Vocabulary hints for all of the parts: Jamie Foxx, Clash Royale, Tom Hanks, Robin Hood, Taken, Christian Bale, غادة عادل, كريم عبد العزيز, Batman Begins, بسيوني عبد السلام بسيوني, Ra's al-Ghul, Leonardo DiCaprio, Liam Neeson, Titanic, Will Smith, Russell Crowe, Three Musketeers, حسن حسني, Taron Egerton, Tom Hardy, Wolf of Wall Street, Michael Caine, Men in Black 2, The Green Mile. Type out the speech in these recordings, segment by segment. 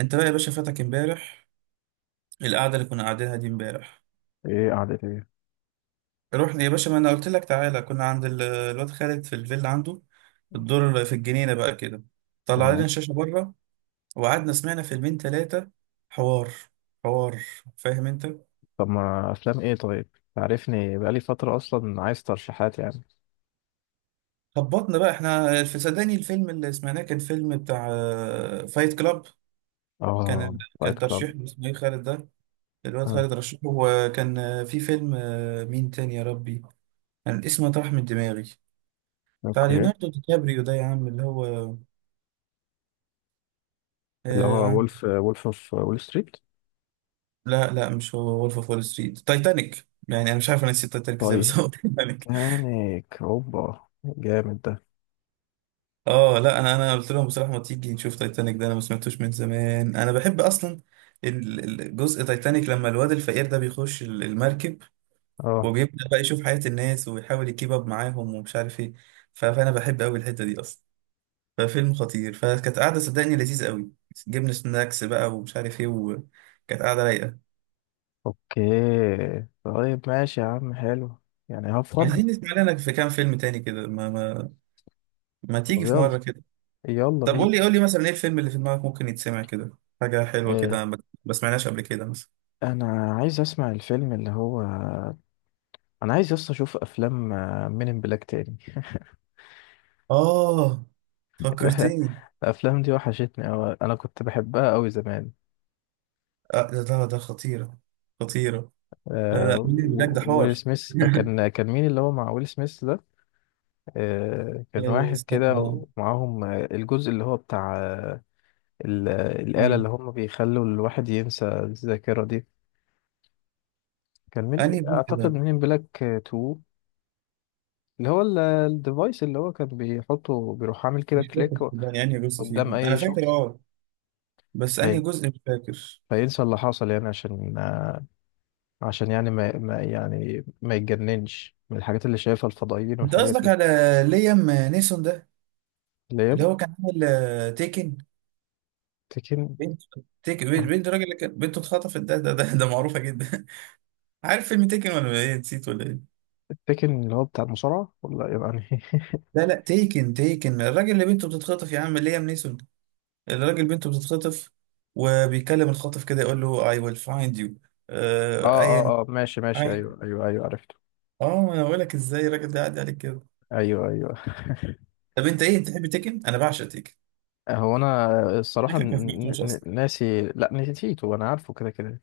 انت بقى يا باشا فاتك امبارح. القعده اللي كنا قاعدينها دي امبارح. ايه قعدة ايه؟ رحنا يا باشا، ما انا قلت لك تعالى، كنا عند الواد خالد في الفيلا عنده، في الدور في الجنينه بقى كده. طلع لنا تمام. الشاشه بره وقعدنا سمعنا فيلمين ثلاثه. حوار، حوار، فاهم انت. طب ما افلام ايه؟ طيب، تعرفني، بقالي فترة اصلا عايز ترشيحات يعني. خبطنا بقى احنا في، صدقني الفيلم اللي سمعناه كان فيلم بتاع فايت كلاب. اه، فايت كان كلاب. ترشيح، اسمه ايه خالد ده، الواد آه. خالد رشحه، وكان في فيلم، مين تاني يا ربي، كان اسمه طرح من دماغي، بتاع اوكي. ليوناردو دي كابريو ده يا عم، اللي هو اللي هو آه... وولف اوف وول ستريت. لا لا، مش هو وولف اوف وول ستريت، تايتانيك. يعني انا مش عارف انا نسيت تايتانيك ازاي بس طيب. هو تايتانيك. تانيك اوبا جامد ده. اه لا، انا قلت لهم بصراحه، ما تيجي نشوف تايتانيك ده، انا ما سمعتوش من زمان، انا بحب اصلا جزء تايتانيك لما الواد الفقير ده بيخش المركب اه. وبيبدا بقى يشوف حياه الناس ويحاول يكيب اب معاهم ومش عارف ايه. فانا بحب قوي الحته دي اصلا. ففيلم خطير، فكانت قاعده صدقني لذيذ قوي، جبنا سناكس بقى ومش عارف ايه، وكانت قاعده رايقه. اوكي. طيب ماشي يا عم، حلو. يعني هفض. عايزين نسمع لنا في كام فيلم تاني كده، ما ما تيجي طب في يلا. مرة كده. يلا طب بينا. قول لي قول لي مثلا ايه الفيلم اللي في دماغك ممكن يتسمع كده، حاجة حلوة إيه. كده ما سمعناش قبل كده مثلا. انا عايز اسمع الفيلم اللي هو، انا عايز اصلا اشوف افلام من ان بلاك تاني. اه، فكرتني. الافلام دي وحشتني أوي، انا كنت بحبها أوي زمان. آه ده خطيرة، خطيرة. لا آه. لا، مين اللي بلاك ده، ويل حوار. سميث كان مين اللي هو مع ويل سميث ده؟ آه، كان واحد كده استنى. ومعاهم، الجزء اللي هو بتاع الآلة اللي مين؟ هم بيخلوا الواحد ينسى الذاكرة دي. كان مين؟ انهي جزء اعتقد ده؟ مين بلاك 2، اللي هو الديفايس اللي هو كان بيحطه، بيروح عامل كده مش فاكر كليك صدقني انهي جزء قدام فيهم، انا اي فاكر شخص، اه، بس انهي في- جزء مش فاكر. فينسى اللي حصل يعني، عشان يعني ما يعني ما يتجننش من الحاجات اللي شايفها الفضائيين انت والحاجات قصدك دي. على ليام نيسون ده؟ اللي هي اللي هو كان عامل تيكن تكن. بنت تيكن، بنت الراجل اللي كان بنته اتخطفت، ده معروفه جدا. عارف فيلم تيكن ولا ايه؟ نسيت ولا ايه؟ التكن اللي هو بتاع المصارعة، ولا يعني؟ لا لا، تيكن الراجل اللي بنته بتتخطف يا عم، ليام نيسون، الراجل بنته بتتخطف، وبيكلم الخاطف كده يقول له I will find you. اه، آه ايا. اه، اه، ماشي، ماشي، أي- ايوه، ايوه، ايوه، عرفته. اه انا بقول لك ازاي الراجل ده قاعد عليك كده. ايوه، ايوه. طب انت ايه، انت تحب تيكن؟ انا بعشق تيكن. هو انا الصراحة تيكن ما سمعتوش اصلا. ناسي، لا نسيته، انا عارفه كده كده.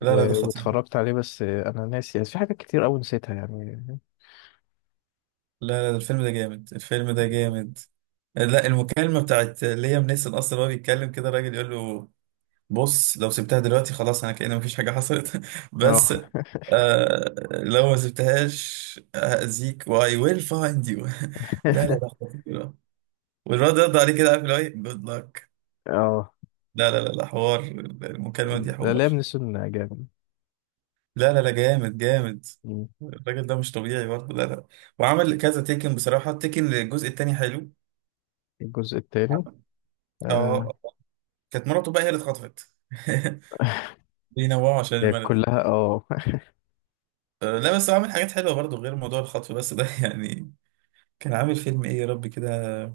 لا لا، ده خطير. واتفرجت عليه، بس انا ناسي يعني، في حاجات كتير قوي نسيتها يعني. لا لا، ده الفيلم ده جامد، الفيلم ده جامد. لا، المكالمة بتاعت ليام نيسون أصلا وهو بيتكلم كده، الراجل يقول له بص، لو سبتها دلوقتي خلاص انا كأن مفيش حاجة حصلت بس، اه. لو ما سبتهاش هأذيك. واي ويل فايند يو. لا لا لا، خطيرة. والواد رد عليه كده، عارف اللي هو ايه، جود لك. اه، لا لا لا لا، حوار. المكالمة دي لا، حوار. لام نسون جامد. لا لا لا، جامد جامد. مم. الراجل ده مش طبيعي برضه، لا لا. وعمل كذا تيكن، بصراحة التيكن الجزء التاني حلو. الجزء التاني. آه. اه. كانت مراته بقى هي اللي اتخطفت بينوعوا عشان الملل. كلها، اه. لا، بس هو عامل حاجات حلوة برضه غير موضوع الخطف بس ده يعني. كان عامل فيلم ايه يا رب كده؟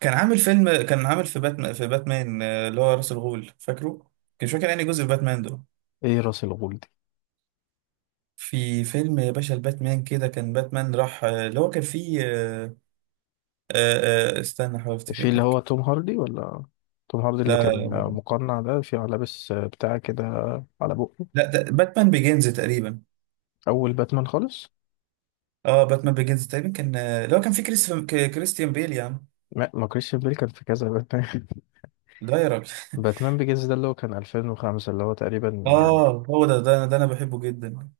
كان عامل فيلم، كان عامل في باتمان اللي هو راس الغول فاكره. كان مش فاكر انهي جزء في باتمان ده. ايه راس الغول دي؟ في فيلم يا باشا الباتمان كده، كان باتمان راح اللي هو كان فيه، استنى، احاول افتكر في اللي لك. هو توم هاردي، ولا توم هاردي اللي كان لا مقنع ده، في لابس بتاع كده على بقه؟ لا، ده باتمان بيجينز تقريبا. اول باتمان خالص. اه باتمان بيجينز تقريبا، كان اللي هو كان فيه كريستيان بيل يا عم. ما ما كريستيان بيل كان في كذا باتمان. ده يا راجل باتمان بيجز ده اللي هو كان 2005، اللي هو تقريبا يعني. اه، هو ده ده انا بحبه جدا.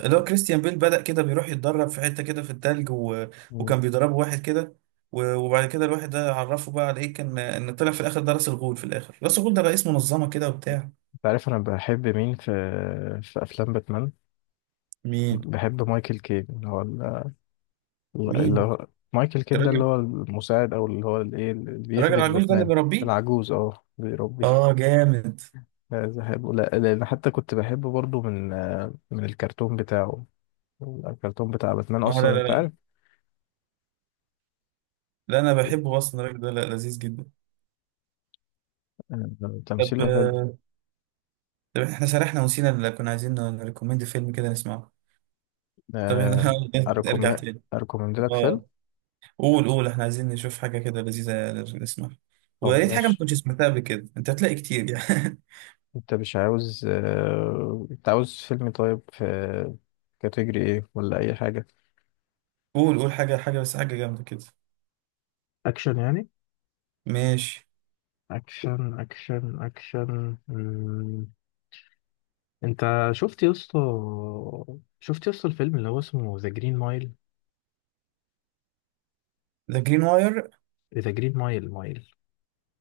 اللي هو كريستيان بيل بدأ كده بيروح يتدرب في حتة كده في التلج مم. وكان بيدربه واحد كده، وبعد كده الواحد ده عرفه بقى على ايه، كان ان طلع في الاخر ده راس الغول، في الاخر راس الغول ده رئيس منظمة كده وبتاع. انت عارف انا بحب مين في افلام باتمان؟ مين بحب مايكل كين، اللي هو اللي مين هو، مايكل كين ده اللي الراجل هو المساعد، او اللي هو الايه اللي الراجل بيخدم العجوز ده اللي باتمان. بيربيه. العجوز، بيربي. اه جامد. عايز احبه لا لان حتى كنت بحبه برضو من الكرتون بتاعه. الكرتون بتاع باتمان اه لا اصلا، لا انت لا عارف؟ لا، انا بحبه اصلا الراجل ده، لا، لذيذ جدا. طب تمثيله حلو. طب احنا سرحنا ونسينا اللي كنا عايزين نريكومند فيلم كده نسمعه. طب آه، ارجع أركم تاني. أركومند لك فيلم. اه، قول قول، احنا عايزين نشوف حاجة كده لذيذة نسمعها، طب ويا ريت حاجة ما ماشي. كنتش سمعتها قبل كده، انت هتلاقي كتير يعني. أنت مش عاوز أنت عاوز فيلم، طيب في كاتيجري إيه، ولا أي حاجة؟ قول قول حاجة بس، حاجة جامدة كده. اكشن يعني؟ ماشي. اكشن، اكشن، اكشن. مم. انت شفت يا اسطى، الفيلم اللي هو اسمه ذا جرين مايل؟ ذا جرين واير، ذا جرين مايل، مايل.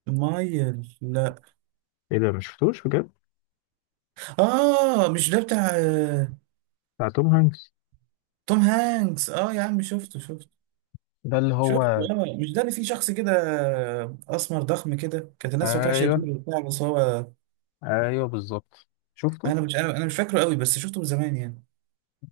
مايل، لا. ايه ده، مش شفتوش بجد؟ اه مش ده بتاع بتاع توم هانكس. توم هانكس؟ اه يا عم شفته، شفته ده اللي هو، شفته. اه مش ده اللي فيه شخص كده اسمر ضخم كده، كانت الناس فاكراه شرير ايوه، وبتاع بس هو، ايوه بالظبط، شفته. انا مش انا أنا مش فاكره قوي، بس شفته من زمان يعني.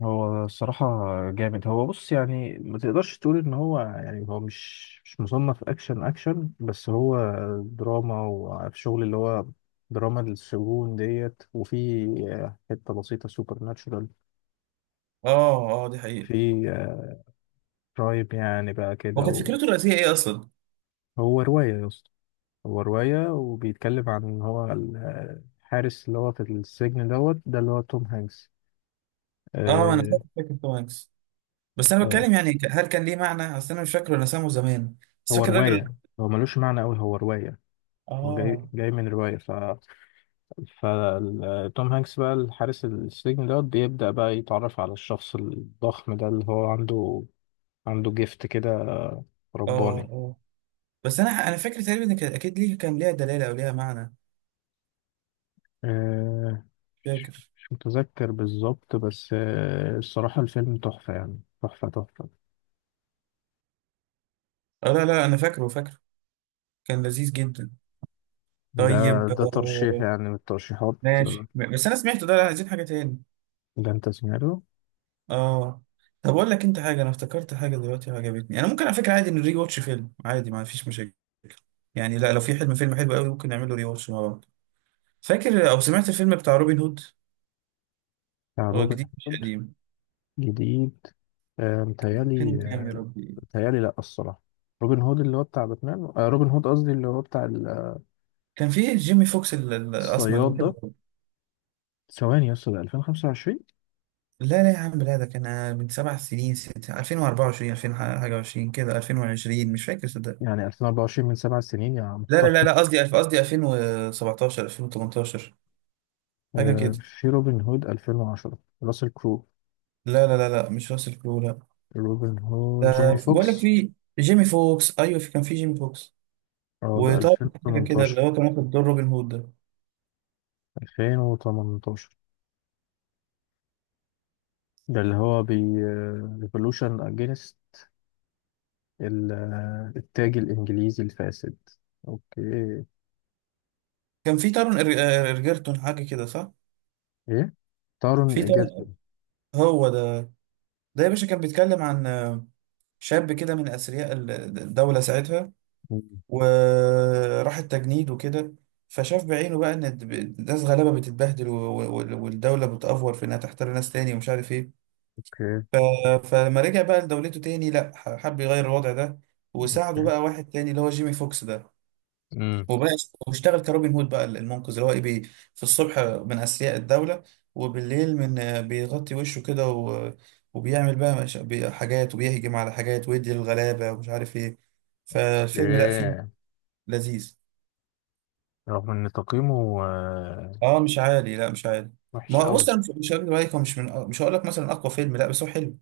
هو الصراحة جامد، هو بص يعني، ما تقدرش تقول ان هو يعني، هو مش مصنف اكشن اكشن، بس هو دراما، وعارف شغل اللي هو دراما السجون ديت، وفي حتة بسيطة سوبر ناتشورال، اه اه، دي حقيقة. في كرايم يعني بقى هو كانت كده. فكرته الرئيسية ايه اصلا؟ وهو رواية يا اسطى، هو رواية، وبيتكلم عن ان هو الحارس اللي هو في السجن دوت ده اللي هو توم هانكس. اه انا آه، فاكر توم هانكس. بس انا آه، بتكلم يعني، هل كان ليه معنى؟ اصل انا مش فاكره، انا سامه زمان بس هو فاكر الراجل. رواية، هو ملوش معنى أوي، هو رواية. هو جاي اه. جاي من رواية، فتوم هانكس بقى الحارس السجن ده بيبدأ بقى يتعرف على الشخص الضخم ده اللي هو عنده جيفت كده اه رباني. اه، بس انا فاكر تقريبا ان كان اكيد ليه، كان ليها دلاله او ليها معنى. آه، فاكر. مش متذكر بالظبط، بس الصراحة الفيلم تحفة يعني، تحفة تحفة. اه لا لا، انا فاكره فاكره، كان لذيذ جدا. ده، طيب ده ترشيح يعني من الترشيحات. آه، ماشي بس انا سمعته ده، لا، عايزين حاجه تاني. ده انت سمعته. اه. طب اقول لك انت حاجه، انا افتكرت حاجه دلوقتي وعجبتني، انا ممكن على فكره عادي نري واتش فيلم، عادي ما فيش مشاكل يعني. لا، لو في حلم فيلم حلو قوي ممكن نعمله ري واتش مع بعض. فاكر او سمعت الفيلم بتاع روبن هود؟ بتاع هو روبن جديد مش هود؟ قديم. جديد. متهيألي. فيلم كام يا ربي؟ بيتهيألي لأ الصراحة. روبن هود اللي هو بتاع باتمان، روبن هود قصدي، اللي هو بتاع كان في جيمي فوكس، الاسمر ده الصياد بحبه ده. أوي. ثواني يا اسطى، ده 2025؟ لا لا يا عم، لا، ده كان من 7 سنين، ست 2024، 2000 حاجه و20 كده، 2020، مش فاكر صدق. يعني 2024 من 7 سنين يا لا لا لا محترم؟ لا، قصدي قصدي 2017، 2018 حاجه آه، كده. في روبن هود 2010 راسل كرو. لا لا لا لا، مش راسل كرو، لا. روبن هود ده جيمي بقول لك فوكس. في، جيمي فوكس ايوه، في، كان في جيمي فوكس، اه، ده وطارون حاجه كده، 2018. اللي هو كان واخد دور روبن هود ده. 2018 ده اللي هو بي ريفولوشن اجينست التاج الانجليزي الفاسد. اوكي. كان في تارون إرجرتون حاجه كده، صح. ايه، تارون في تارون، ايجرتون. هو ده. ده يا باشا كان بيتكلم عن شاب كده من أثرياء الدولة ساعتها، مم. وراح التجنيد وكده. فشاف بعينه بقى إن ناس غلابة بتتبهدل والدولة بتأفور في إنها تحتار ناس تاني ومش عارف إيه. اوكي. ف- فلما رجع بقى لدولته تاني، لأ، حب يغير الوضع ده، وساعده اوكي. بقى واحد تاني اللي هو جيمي فوكس ده. امم. وبقى واشتغل كروبن هود بقى المنقذ، اللي هو ايه، في الصبح من اثرياء الدوله، وبالليل، من بيغطي وشه كده وبيعمل بقى مش... بي- حاجات، وبيهجم على حاجات ويدي الغلابه ومش عارف ايه. فالفيلم لا، فيه اوكي. لذيذ. رغم ان تقييمه، اه مش عالي، لا مش عالي. وحش ما هو قوي. بص، انا مش هقول عليك، هو مش، من مش هقول لك مثلا اقوى فيلم لا، بس هو حلو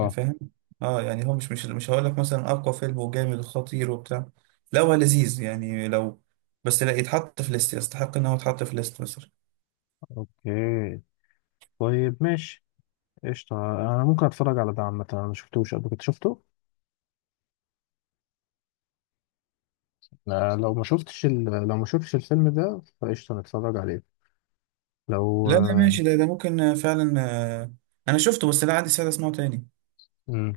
يعني، فاهم. اه يعني هو مش هقول لك مثلا اقوى فيلم وجامد وخطير وبتاع، لا، هو لذيذ يعني لو، بس لا، يتحط في ليست، يستحق ان هو يتحط في ليست بس. اوكي. طيب ماشي. قشطة، انا ممكن اتفرج على ده عامة، انا ما شفتوش قبل كده، شفته. لا، لو ما شفتش لو ما شفتش الفيلم ده فقشطة نتفرج عليه. لو. لا لا ماشي، ده ممكن فعلا. آه، انا شفته بس لا، عندي سعادة اسمعه تاني. امم.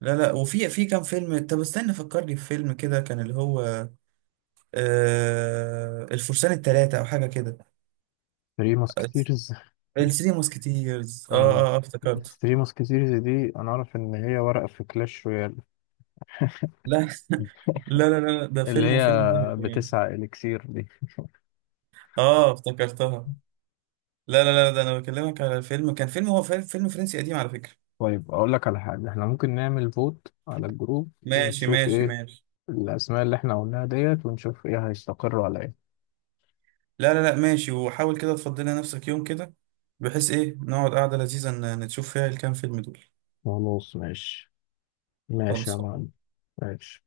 لا لا، وفي كام فيلم، طب استنى فكرني في فيلم كده كان اللي هو الفرسان الثلاثة او حاجة كده. ثري ماسكتيرز. الثري موسكيتيرز، او افتكرته. ثري ماسكتيرز دي، انا اعرف ان هي ورقة في كلاش رويال، لا لا لا لا، ده اللي فيلم، هي وفيلم حلو كمان. بتسعة اليكسير دي. اه افتكرتها. لا لا لا، ده انا بكلمك على فيلم، كان فيلم، هو فيلم فرنسي قديم على فكرة. طيب اقول لك على حاجة، احنا ممكن نعمل فوت على الجروب ماشي ونشوف ماشي ايه ماشي. الأسماء اللي احنا قلناها ديت، ونشوف ايه هيستقروا على ايه. لا لا لا ماشي، وحاول كده تفضلي نفسك يوم كده، بحيث ايه، نقعد قعدة لذيذة نشوف فيها الكام فيلم دول. خلاص ماشي. ماشي يا خلصان. معلم. ماشي.